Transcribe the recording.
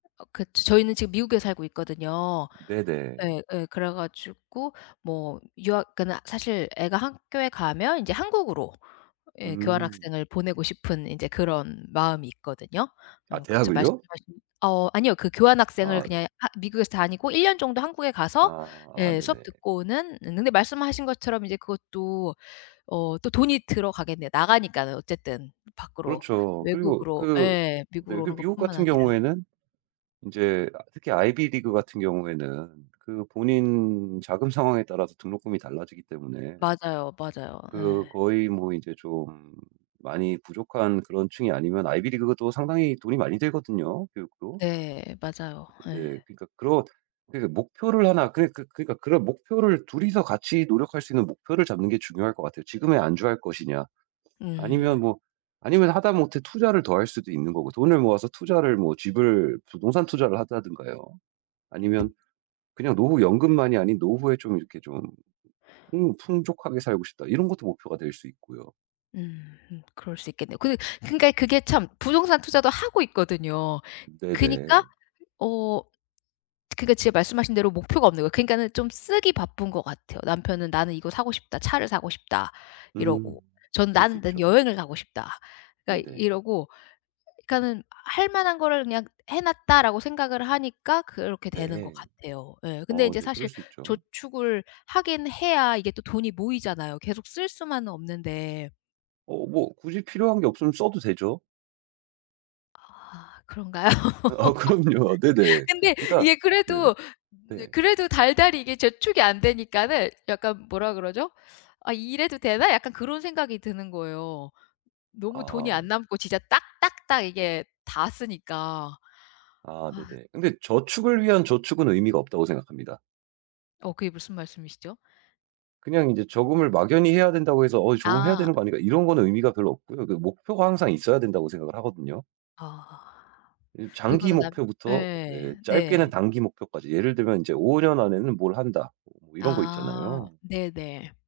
어 그 지 저희는 지금 미국에 살고 있거든요. 네네. 예 예 그래 가지고 뭐 유학 그러니까 사실 애가 학교에 가면 이제 한국으로 예 음. 교환학생을 보내고 싶은 인제 그런 마음이 있거든요. 아 어 그쵸 대학을요? 말씀하신 어 아니요. 그 교환 학생을 아. 그냥 하 미국에서 다니고 1 년 정도 한국에 가서 아 아 예 네네. 수업 듣고는 응 근데 말씀하신 것처럼 이제 그것도 어 또 돈이 들어가겠네요. 나가니까는 어쨌든 밖으로 그렇죠. 그리고 외국으로 그 예 네 미국으로 그 오는 것 뿐만 미국같은 아니라. 경우에는 인제 아 특히 아이비리그 같은 경우에는 그 본인 자금 상황에 따라서 등록금이 달라지기 때문에 맞아요, 맞아요. 그 예. 거의 뭐 이제 좀 많이 부족한 그런 층이 아니면 아이비리그도 상당히 돈이 많이 들거든요 교육도. 네 맞아요. 예. 네 그러니까 그런 그러니까 목표를 1 그런 그 그러니까 그런 목표를 2 이서 같이 노력할 수 있는 목표를 잡는 게 중요할 것 같아요. 지금에 안주할 것이냐. 음. 아니면 뭐 아니면 하다못해 투자를 더할 수도 있는거고 돈을 모아서 투자를 뭐 집을 부동산 투자를 한다든가요. 아니면 그냥 노후 연금만이 아닌 '노후에 좀 이렇게 좀 풍 풍족하게 살고 싶다.' 이런 것도 목표가 될 수 있고요. 음음. 그럴 수 있겠네요. 그렇고 그러니까 그게 참 부동산 투자도 하고 있거든요. 그니까 네네. 어 그러니까 제가 말씀하신 대로 목표가 없는 거예요. 그러니까는 좀 쓰기 바쁜 것 같아요. 남편은 "나는 이거 사고 싶다. 차를 사고 싶다." 음. 이러고. 전 그럴 수 "나는 난 있죠. 여행을 가고 싶다." 그러니까 네네. 이러고 그러니까는 '할 만한 거를 그냥 해 놨다.'라고 생각을 하니까 그렇게 되는 것 네. 같아요 예. 근데 어 이제 네 그럴 사실 수 있죠. 저축을 하긴 해야 이게 또 돈이 모이잖아요. 계속 쓸 수만은 없는데. 어 뭐 굳이 필요한 게 없으면 써도 되죠. 아 그런가요? 아 그럼요. 네네. 근데 그러니까 이게 네네 그래도 으 네. 그래도 달달이 이게 저축이 안 되니까는 약간 뭐라 그러죠? '아 이래도 되나?' 약간 그런 생각이 드는 거예요. 너무 돈이 안 아. 남고 진짜 딱 딱 딱 이게 다 쓰니까. 아 아. 네네. 근데 저축을 위한 저축은 의미가 없다고 생각합니다. 어 그게 무슨 말씀이시죠? 그냥 인제 저금을 막연히 해야 된다고 해서 '어 저금을 해야 아. 되는 거 아닌가?' 이런 거는 의미가 별로 없고요. 그 목표가 항상 있어야 된다고 생각을 하거든요. 어. 이제 장기 그거는 남 목표부터 예. 네 짧게는 네. 단기 목표까지 예를 들면 인제 '5 년 안에는 뭘 한다.' 어 이런거 아 있잖아요. 네네.